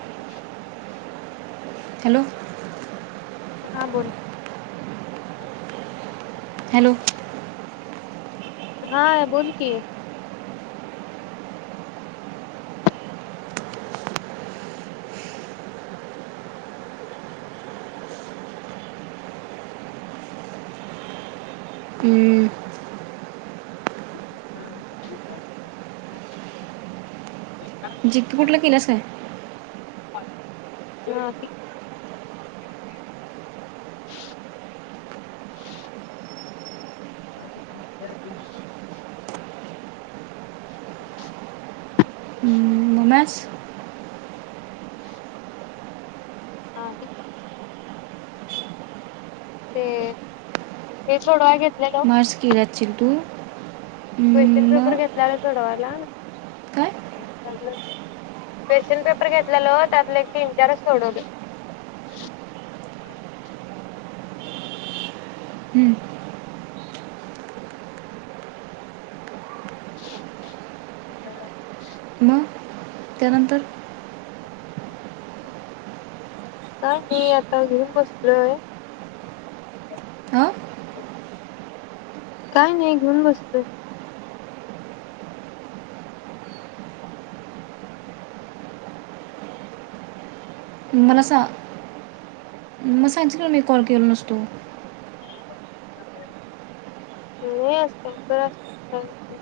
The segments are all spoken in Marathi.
[inaudible] हॅलो! हां बोल हॅलो हा बोल कि [inaudible] जिकपुटला किल्यास काय? ह [inaudible] [inaudible] [inaudible] [inaudible] नमाज हा [inaudible] ते, हे सोडवाय गे [inaudible] सिद्धू! क्वेशन पेपर घेतल्याला सोडवायला.... काय क्वेशन पेपर घेतलेलं त्यातले एक तीन चारचं सोडवलोय हम्म, ह मग [inaudible] त्यानंतर काय नाही आता घेऊन बसलोय हां काय नाही घेऊन बसलोय मला सा मग सांगशील कीने कॉल केलो नसतो खुळी हाईस का काय काय पण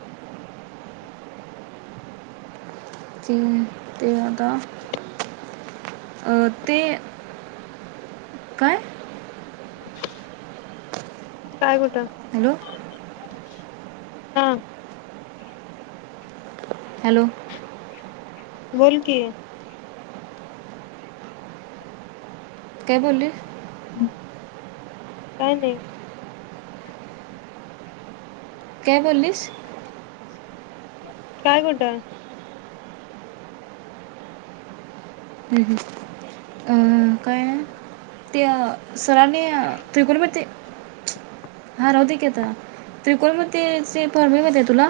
ते आता अ ते काय? काय कुठ हॅलो! हा हॅलो! बोल कि काय बोलले?? काय नाही काय बोललीस? काय कुठं हम्म हम्म अ काय न त्या सरांनी त्रिगोनमती हा राहूदे की आता त्रिकोण म तेच ते फॉर्मुला येतय तुला?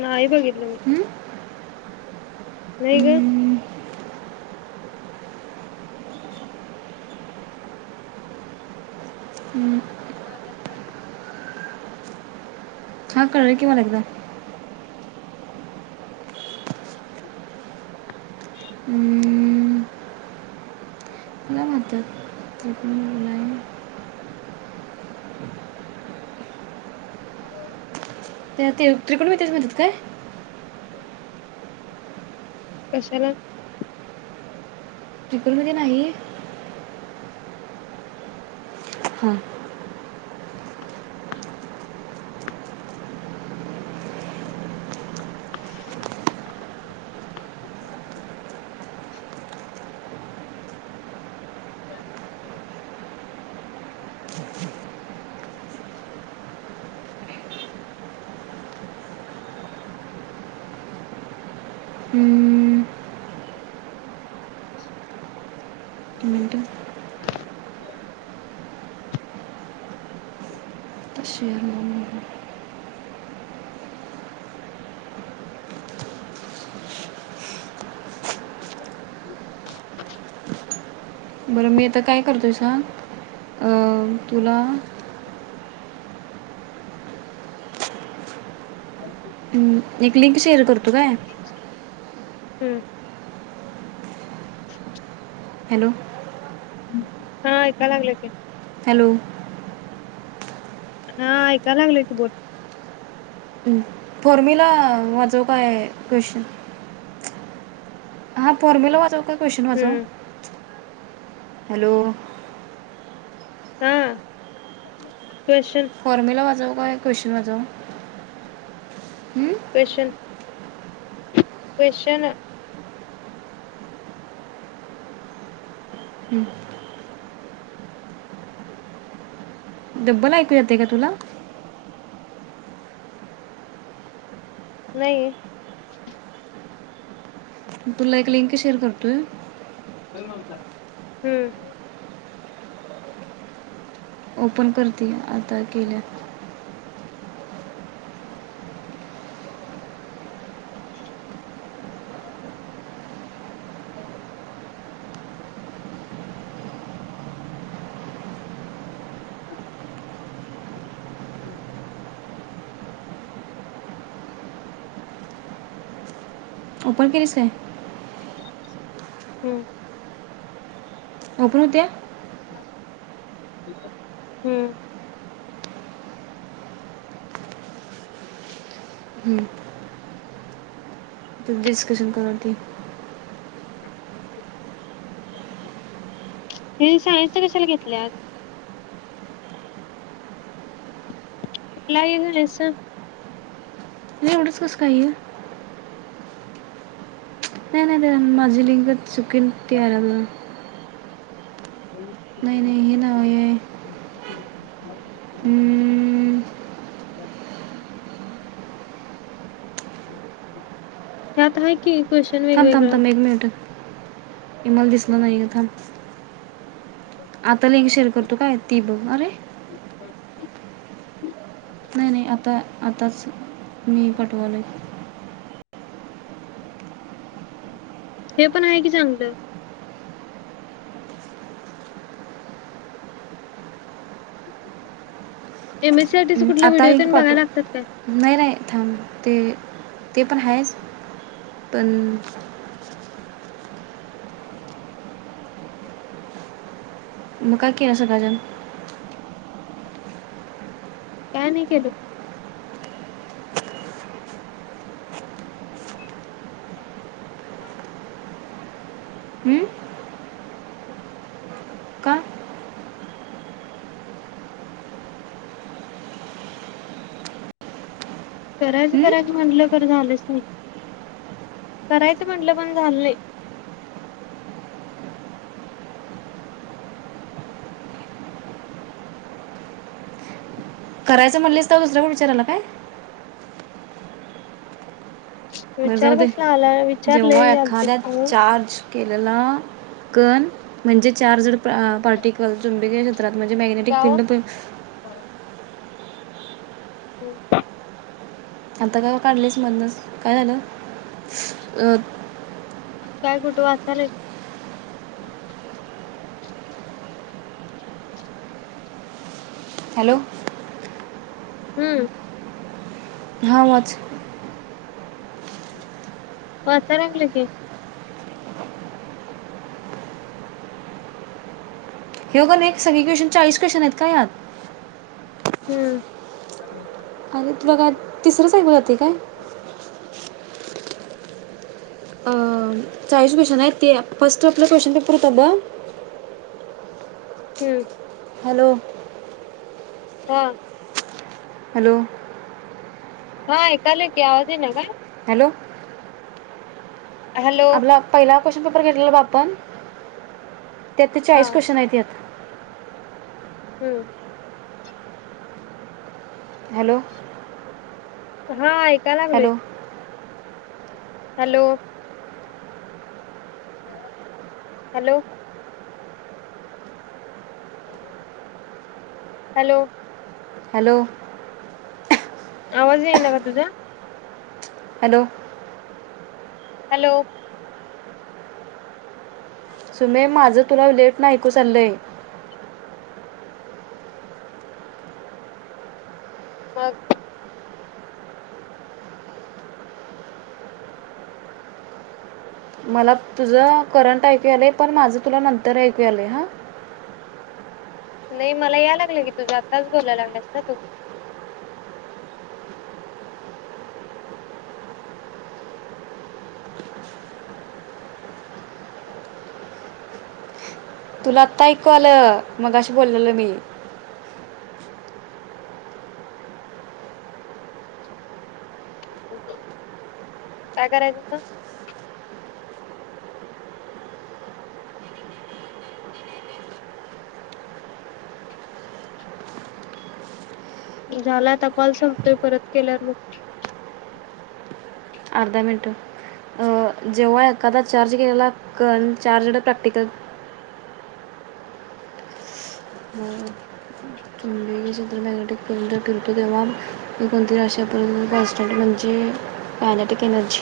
नाही बघीतल मी. हम्म? नाई ग हम्म, [unintelligible] हा कळ की मला एकदा. हम्म, काय म्हणतात त्रिकोणमिती ते ते त्रिकोणमितीच म्हणत्यात काय? कशाला त्रिकोणमिती नाई हा हम्म, एक मिनटं आता [unintelligible] शेअर मग. [inaudible] बरं मी आता काय करतोय सांग अ तुला [unintelligible] हम् एक लिंक शेअर कर व्हय. हम्म हॅलो हम्म हम हा ऐका लागले की. हॅलो हा ऐका लागली कि तू बोल. हम्म फॉर्मिला वाजऊ काय क्वेशन? हा फॉर्मिला वाचू का? क्वेशन वाचू? हम्म हॅलो हं फॉर्मिला वाजव व्हय क्वेशन वाजव हु क्वेशन क्वेश्चनं हम्म. डब्बल ऐकू येतय का तुला? नाई तुला एक लिंक शेअर करतोय हम्म ओपन करतील आता केल्या. [inaudible] ओपन केलीस काय? हम्म ओपन हुत्या? हम्म हम्म ती डिस्कशन करुया की हे शाळेच कशाला घेतल्यात - - [unintelligible] नाही एवढंच कसं काय ह्य नाय नाय [unintelligible] माझी लिंगत चुकीन ते आलं हं - - [inaudible] हे नाव आहे हम्म, [inaudible] हा त्यात हाय की क्वेश्चन थांब थांब वेगवेगळं थांब एक मिनिट ये मला दिसलं नाहीय थांब [unintelligible] रतो काय ती बघ अरे ब [unintelligible] नाही नाही आता आताच [inaudible] मी पटवालोय हे पण हाय की चागलं एमएसीआटीच कुठल व्हिडिओ तन बघाय लागातात काय? थांबते ते पण हाहेच पण मग काय केलं सकाळच्यान काय नाय केलो [unintelligible] हं? का करायच हं? करायच म्हटलं खर झालच नाही करायच म्हटलं पण झाल नाई करायच म्हणलीस तव दुसर कोण विचारालय काय? बरं विचार जाऊ दे कसला आलाय विचार जेव्हा लय आलतेच एखाद्या [unintelligible] चार्ज केलेला कण म्हणजे चार जड काय पार्टिकल चुंब [unintelligible] [unintelligible] म्हणजे मॅग्नेटिक ओ फिंड पण हम्म आता का काढलयस मदनच काय झालं अ - - काय कुठं वाचालाइस हॅलो हम्म हा वाच वाचाय [unintelligible] की ह्यो कनी एक सगळी क्वेशन चाळीस क्वेशन आहेत का यात हंम्म अरे तुला काय तिसरंच ऐकू येतय काय? अ, चाळीस [unintelligible] क्वेशन आहेत ते फर्स्ट आपला क्वेश्चन पेपर होता ब हम्म हलो हा [unintelligible] हॅलो.. हाय ऐकालोय की आवाज येईना काय? हॅलो! हॅलो आपला पहिला क्वेशन पेपर घेतलेला ब आपण. त्यातले हा चाळीस क्वेश्चन हायती हयात. हम्म! हॅलो [inaudible] हा.. ऐका लागलोय. Hello hello.. hello! [unintelligible] Hello hello! आवाज येईना का तुझा? Hello hello! सुमे माझं तुला लेट न ऐकू चालयं. मग मला तुझं करंट ऐकू यायलय, पण माझं तुला नंतर ऐकू यायलय हा. नाही मला या लागलं की, तुझा आत्ताच बोलायला लागलास ना तू. [inaudible] तुला आत्ता ऐकू आलं, मग शी बोललेलं मी. काय करायच तुझ? झाला आता कॉल संपतोय परत केल्यावर मग. अर्धा मिनट अ जेव्हा एखादा चार्ज घ्यायला. [unintelligible] चार्जंड [unintelligible] [unintelligible] [unintelligible] तेव्हा कोणती आशा [unintelligible] बस स्टॅन्ड म्हणजे? कॅयाटिक एनर्जी